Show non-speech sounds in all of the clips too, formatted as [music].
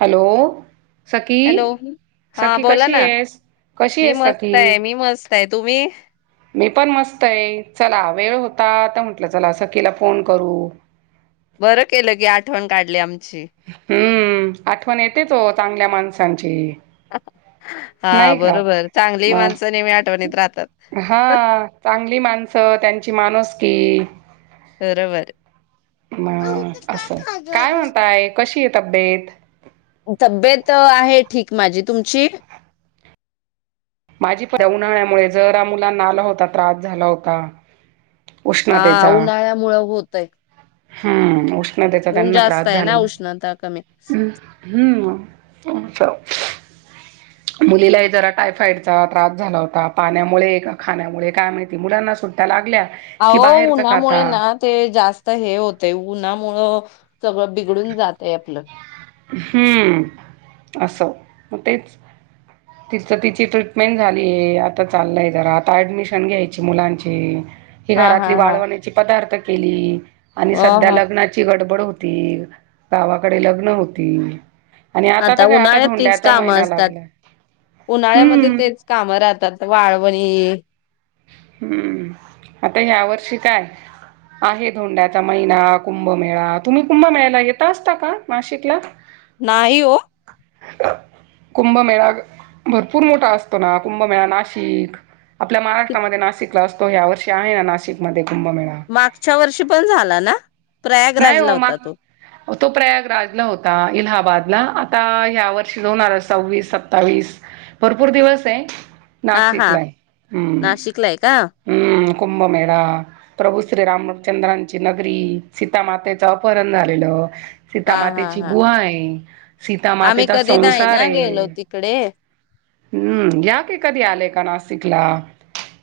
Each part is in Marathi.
हॅलो हॅलो हा सखी-सखी बोला कशी ना आहेस, कशी मी आहेस सखी मस्त आहे मी मस्त आहे तुम्ही मी पण मस्त आहे चला वेळ होता आता म्हंटलं चला सखीला फोन करू बरं केलं की आठवण काढली आम हम्म आठवण येतेच ओ चांगल्या माणसांची हा नाही का बरोबर चांगली म माणसं नेहमी आठवणीत राहतात हा चांगली माणस त्याची माणूस की बरोबर म असं काय म्हणताय कशी आहे तब्बेत तब्बेत आहे ठीक माझी तुमची? माझी पण आ या उन्हाळ्यामुळे जरा मुलांनां आला होता त्त्रास झाला होता हा उष्णतेचा उन्हाळ्यामुळ होतयं हम्म उष्ण उष्णतेचा त्यांना त्रास ना झाला उष्णता कमी हम्म हम्म मुलीला ही जरा टायफॉइड तेव्हा त्रास झाला होता पाण्यामुळे का खाण्यामुळे काय माहिती मुलांना सुट्ट्या लागल्या की अहो बाहेरच खाता उन्हामुळे ना ते जास्त हे होतय उन्हामुळ सगळ बिघडुन जातय आपलं हम्म असं म तेच तिथं तीची ट्रीटमेंट झालीय आता चांलय जरा आता ऍडमिशन घ्यायची मुलांनची ही हा हा घरातली हा वाळवणी ची पदार्थ केली आणि अ सध्या ह लग्नाची गडब गडबड होती. गावाकडे लग्न होती. आणि आता तर काय आता उन्हाळ्यात तीच धोंड्याचा कामं महिना असतात लागलाय उन्हाळ्यामध्ये हम्म तेच काम राहतात वाळ वणी हूं आता या वर्षी काय आहे. धोंड्याचा महिना, कुंभ मेळा तुम्ही कुंभ मेळ्याला येत आसता का? नाशिकला नाही ओ कुंभ मेळा भरपूर मोठा आसतो ना कुंभ मेळा नाशिक आपल्या महारा नाशिकला अस हो यावर्षी आहे ना नाशिक मध्ये मागच्या वर्षी पण झाला ना? नाही प्रयागराजला हो होता माग तो तो प्रचागराज ला होता इन्हाबादला आता या वर्षी दोन हजार सव्वीस सत्तावीस भरपूर दिवस ए. हा हा नाशिकलाय हूं नाशिकला आहे का हूं कुंभ मेळा, प्रभू श्रीराम राम चंद्रांची नगरी सीता मातेच अपहरण झालेल सिता हा हा मातेची हा गुहाये सिता आम्ही मातेचा कधी नाही संसार ना गेलो ये. तिकडे हूं या की कधी आले का नाशिकला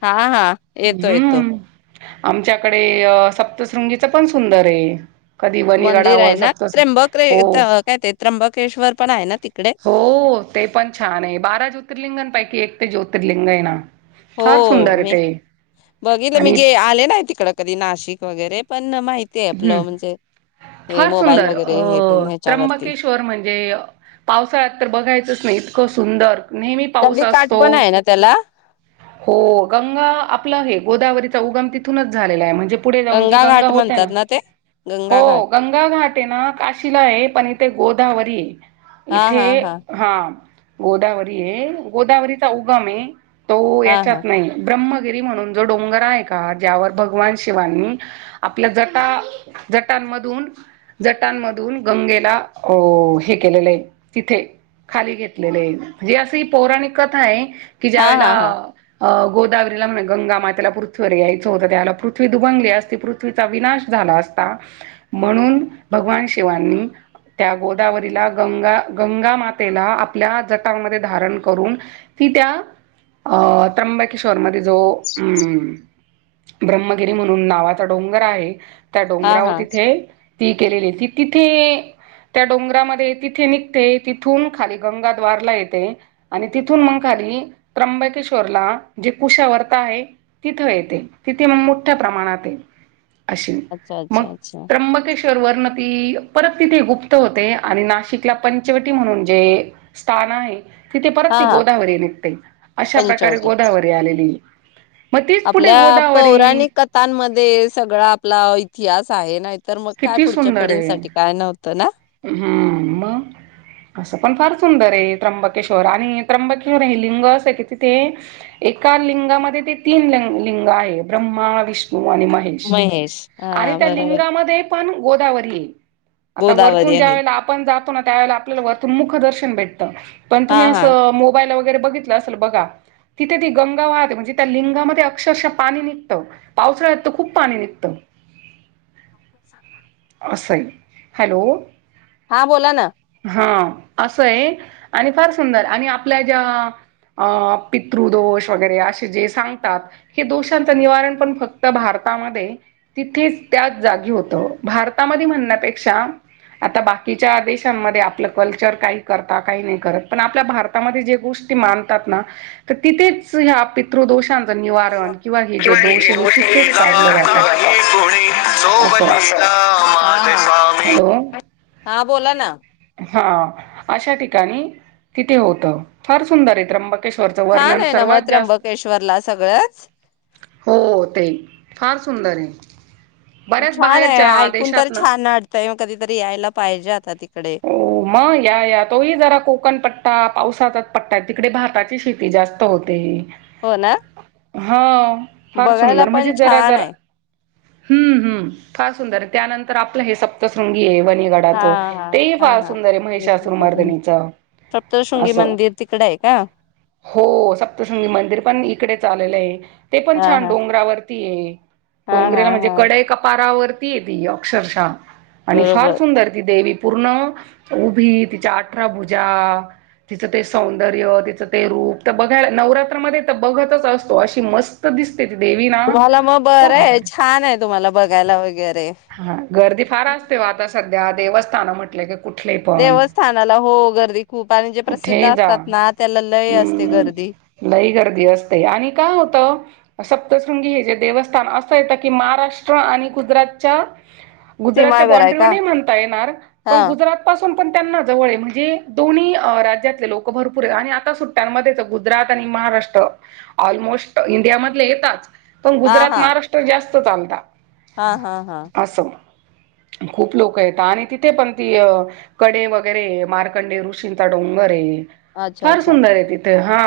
हा हा येतो येतो. हम्म. आमच्याकडे सप्तशृंगीच पण सुंदरये. कधी मंदिर आहे वनीगडावर ना सगत त्र्यंबके हो काय ते त्र्यंबकेश्वर पण आहे ना तिकडे हो ते पण छानये बारा ज्योतिर्लिंगांपैकी एक ते ज्योत लिंग आहे ना फार सुंदर हो आहे मी ते बघलं मी आणि गे आले नाय तिकड कधी नाशिक वगैरे पण माहिती आहे हूं आपलं म्हणजे हे फार मोबाईल सुंदर अ वगैरे हे ते अ ह्याच्यावरती त्र्यंबकेश्वर म्हणजे पावसाळ्यात तर बघायचच नाही इतकं सुंदर नेहमी पाऊस नदी काठ असतो पण आहे ना त्याला हो गंगा आपलं हे गोदावरी उगम तिथूनच झालेला आहे म्हणजे पुढे जाऊन जी गंगा घाट होते म्हणतात ना ते गंगा घाट हो गंगा घाट ये ना काशीला आहे पण इथे गोद दावरी हा इथे हा हा गोदावरी ए गोदावरीचा उगम ए तो हा हा याच्यात नाही ब्रह्म म्हणून जो डोंगर आहे का ज्यावर भगवान शिवांनी आपल्या जटांमधून जटांमधून गंगेला अ हे केलेलं आहे तिथे खाली घेतलेले आहे जे अशी पौराणिक कथा आहे की ज्या हा हा वेळेला हा अ गोदावरीला म्हण गंगा मातेला पृथ्वीवर यायचं होतं त्याला पृथ्वी दुबंगली असती पृथ्वीचा विनाश झाला असता म्हणून भगवान शिवांनी त्या गोदावरीला गंगा गंगा मातेला आपल्या जटामध्ये धारण करून ती त्या अं त्र्यंबकेश्वर मध्ये जो अ ब्रह्मगिरी म्हणून नावाचा डोंगर आहे त्या हा डोंगराव हा तिथे ती केलेली ती तिथे त्या डोंगरामध्ये तिथे निघते तिथून खाली गंगाद्वारला येते आणि तिथून मग खाली त्र्यंबकेश्वरला जे कुशा वर्ता आहे तिथं येते तिथे मग मोठ्या प्रमाणात आहे अशी अच्छा, अच्छा, अच्छा वरण ती परत तिथे गुप्त होते आणि नाशिकला पंचवटी म्हणून जे स्थान आहे. तिथे परत हा ती हा गोदावरी निघते अशा प्रकारे पंचवटी गोदावरी आलेलीये. आपल्या पौराणिक कथांमध्ये सगळा आपला इतिहास आहे नाही तर मग काय किती पुढच्या पिढींसाठी काय नव्हतं ना हम् मग असं पण फार सुंदर आहे त्र्यंबकेश्वर आणि त्र्यंबकेश्वर हे लिंग असं आहे की तिथे एका लिंगामध्ये ते तीन ल लिंग आहे ब्रह्मा, विष्णु आणि महेश आणि हा त्या बरोबर लिंगामध्ये पण गोदावरी ये आता गोदावरी वरतून ज्या आहे वेळे आपण जातो ना त्यावेळेला आपल्याला वरतून मुख दर्श संंबट पण हा तुम्ही अस हा मोबाईल वगैरे बगितल असेल बघा तिथे ती गंगा वाहते म्हणजे त्या लिंगामध्ये अक्षरशः पाणी निघत पावसळ्यात खूप पाणी निघत. [inaudible] असय हॅलो हा बोला ना हा असं आहे आणि फार सुंदर आणि आपल्या ज्या पितृ दोष वगैरे असे जे सांगतात हे दोषांचं निवारण पण फक्त भारतामध्ये तिथेच त्याच जागी होत. भारतामध्ये म्हणण्यापेक्षा आता बाकीच्या देशांमध्ये आपलं कल्चर काही करता काही नाही करत पण आपल्या भारतामध्ये जे गोष्टी मानतात ना तर तिथेच ह्या पितृदोषां तिथेच काढले जातात असं [unintelligible] माझे स्वामी हॅलो हा बोला ना हा. अशा ठिकाणी तिथे होत फार सुंदर आहे त्र्यंबक छान आहे ना म त्र्यंबकेश्वरला सगळंच. हो ते फार सुंदर आहे. बऱ्याच छान बाहेर आहे ऐकून तर छान वाटतंय कधीतरी यायला पाहिजे आता त हो मग या या तोही जरा कोकण पट्टा पाऊस सातात पट्टा तिकडे भाताची शेती जास्त होते. हो ना हा फार बघायला सुंदर पण म्हणजे जरा छान जरा आहे. हम्म हम्म फार सुंदर आहे. त्यांनतर आपल हे सप्तशृंगी ये, वणीये हा अलीगडाचं हा हा फार हा सुंदरए महिशासुरमरदीनीच सप्तशृंगी अस मंदिर तिकडे आहे का हो सप्तशृंगी मंदिर पण इकडेच. इथं आलेलं आहे. ते पण हा छान हा डोंगरावर ते हा हा डोंगऱ्या म्हणजे हा कडई कपारावर ती ये ती अक्षरशा आणि फार बरोबर सुंदर ती देवी पूर्ण उभी तिच्या अठरा भुजा, तिचं ते सौंदर्य, तिचं ते रूप तर बघाय नवरात्रामध्ये तर बघतच असतो. अशी मस्त दिसते. ती देवी ना तुम्हाला म बरं आय, बापरे छान हाय तुम्हाला बघायला वगैरे. हा गर्दी फार असते हो आता सध्या देव ताना म्हटले की कुठले पण, देवस्थानाला हो गर्दी खूप आणि जे कुठे प्रसिद्ध ही जा, असतात ना त्याला लय असते हंम्म गर्दी लै गर्दी असते आणि काय होत तसंगी हे जे देवस्थान असं येतं की महाराष्ट्र आणि गुजरातच्या गुजरातच्या सीमाळवेर आहे बॉंड्री वर का नाही म्हणता येणार. हा पण गुजरात पासू पण त्यांना जवळ म्हणजे दोन्ही राज्यातले लोक भरपुर आणि आता सुट्ट्या मध्ये तर गुजरात आणि महाराष्ट्र ऑलमोस्ट इंडीयामधले येतात. पण हा गुजरात, हा महाराष्ट्र जास्त तोच आलता. हा हा हा अस खूप लोक येता आणि ति तिे पण ती कडे वगैरे मारकंडे ऋषींचा डोंगरए अच्छा फार अच्छा सुंदर आहे तिथ. ते हा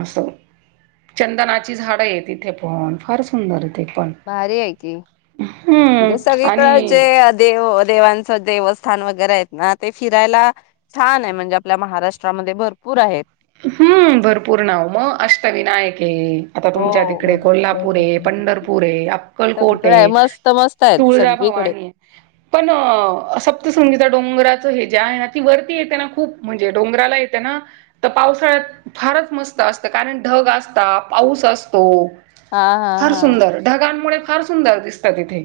असंचंदनाची झाडं आहे तिथे पण फार सुंदरे भारी आय की. हम्म म्हणजे सगळीकडे आणि जे देव देवांच देवस्थान वगैरे आहेत ना ते फिरायला छान आहे म्हणजे आपल्या महाराष्ट्रामध्ये भरपूर आहेत. हम्म भरपूर नाव मग अष्टविनायक आहे आता तुमच्या तिकडे हो कोल्हापूरए, पंढरपूरए, सगळं आहे अक्कलकोटए, मस्त मस्त आहेत सगळीकडे तुळजाभवानीए पण सप्तसृंगीचा डों डोंगराचं हे जे आहे ना ती वरती येते ना खूप म्हणजे डोंगराला येते ना. तर पावसाळ्यात फारच मस्त असतं, कारण ढग असता पाऊस असतो हा हा फार हा सुंदर ढगांमुळे फार सुंदर दिसताय तिथे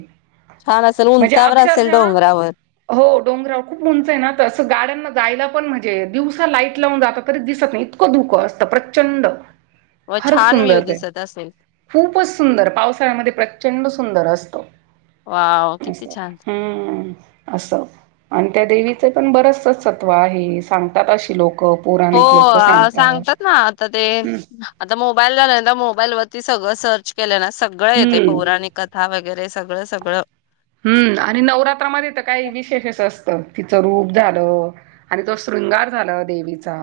छान असेल म्हणजे उंचावर असेल अक्षरशः डोंगरावर हो डोंगरावर खूप उंचय ना त अस गाड्याना जायला पण म्हणजे दिवसा लाईट लावून जातात. तरी दिसत नाही इतक धुक असत प्रचंड व फारच छान व्ह्यू सुंदर ते दिसत असेल खूपच सुंदर पावसाळ्यामध्ये प्रचंड सु सुंदर असतो. वाव किती छान. अस आणि त्या देवीचे पण बरच सत्व आहे सांगतात अशी लोक हो पौराणिक लोक सांगतात ना आता ते हम्म आता मोबाईल आलाय ना मोबाईलवर ते सगळ सर्च केल ना सगळ येतय हम्म पौराणिक कथा वगैरे सगळच सगळ. हम्म आणि नवरात्रामध्ये तर काही विशेष अस तिच रूप झाल आणि तो शृंगार झाला देवी ता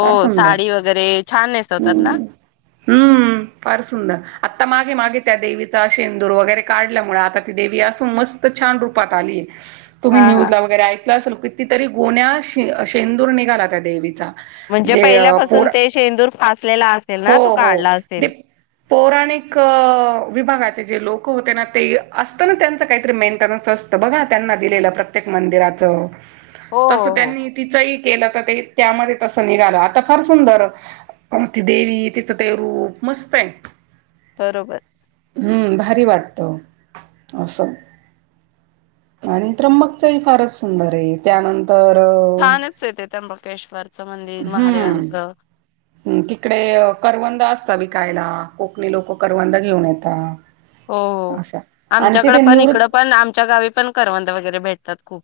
फार सुंदर साडी वगैरे छान नेसवतात ना हम्म हम्म फार सुंदर आता माग मागे त्या देवीचा शेंदूर वगैरे काढल्यामुळे आता ती देवी अस मस्त छान रूपात आलीये. तुम्ही हा हा न्यूजला वगैरे ऐकल असल कितीतरी गोण्या शे शेंदूर निघाला त्या देवीचा म्हणजे जे पहिल्यापासून पोरा ते शेंदूर फासलेला असेल हो ना तो हो काढला जे असेल. पौराणिक विभागा जे लोक होते ना ते असत ना त्या काहीतरी मेंटेनन्स असत बघा त्यांना दिलेला प्रत्येक मंदिराच हो तस हो हो. त्यांनी तिचा ही केल तर ते त्यामध्ये तस निघाल आता फार सुंदर ती देवी तिच ते रूप मस्तय बरोबर हम्म भारी वाटत अस आणि त्र्यंबकचही फारच सुंदर आहे त्यानंतर तर छानच आहे ते त्र्यंबकेश्वरचं मंदिर हम्म महादेवांचं हहम्म तिकडे करवंद असता खायला कोकणी लोक करवंद घेऊन येतात. हो हो आमच्याकड पण इकड निवृत्त पण आमच्या गावी पण करवंद वगैरे भेटतात खूप.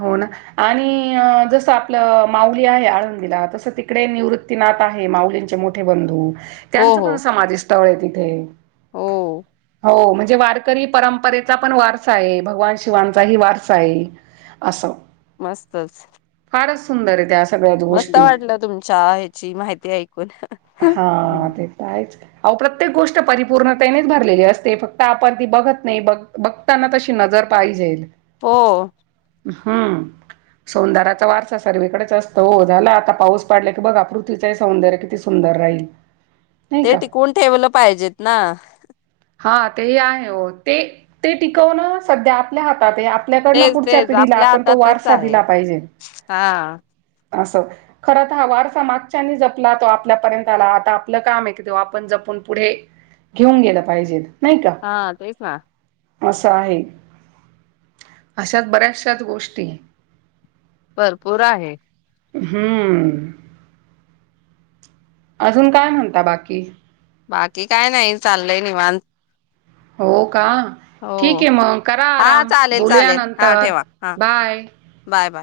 हो ना आणि जस आपल माऊली आहे आळंदीला तस तिकडे निवृत्तीनाथ आहे माऊलींचे मोठे बंधू हो त्यांच हो पण समाधीस्थळ आहे ते [inaudible] हो हो म्हणजे वारकरी परंपरेचा पण वारसा आहे भगवान शिवांचा ही वारसा आहे. असो मस्तच फारच सुंदर आहे त्या सगळ्याच मस्त गोष्टी. वाटलं तुमच्या ह्याची माहिती ऐकून हा ते तर आहेच. अहो प्रत्येक गोष्ट परिपूर्णतेनेच भरलेली असते फक्त आपण ती बघत नाही बघ बघताना तशी नजर पाहिजेत. ओ हम्म सौंदराचा वारसा सर्वीकडेच असत हो झाला आता पाऊस पडला की बघा पृथ्वीच सौंदर्य किती सुंदर राहील. नाही ते का? टिकवून ठेवलं पाहिजेत ना! हा तेही आहे हो ते ते टिकवन सध्या आपल्या हातात आहे आप तेच तेच आप आपल्या हातातच आहे दिला पाहिजे. हा असं खरं तर हा वारसा मागच्यानी जपला तो आपल्यापर्यंत आला आता आपलं काम हे की तो आपण जपून पुढे घेऊन गेलं पाहिजेत. हा तेच ना असं आहे अश्याच बऱ्याच. [unintelligible] गोष्टी भरपूर आहे हम्म अजून काय म्हणता बाकी? बाकी काय नाही चाललंय निवांत. हो का हो. ठीक हे मग करा हा आराम चालेल बोलूया चालेल हा नंतर ठेवा हा बाय बाय बाय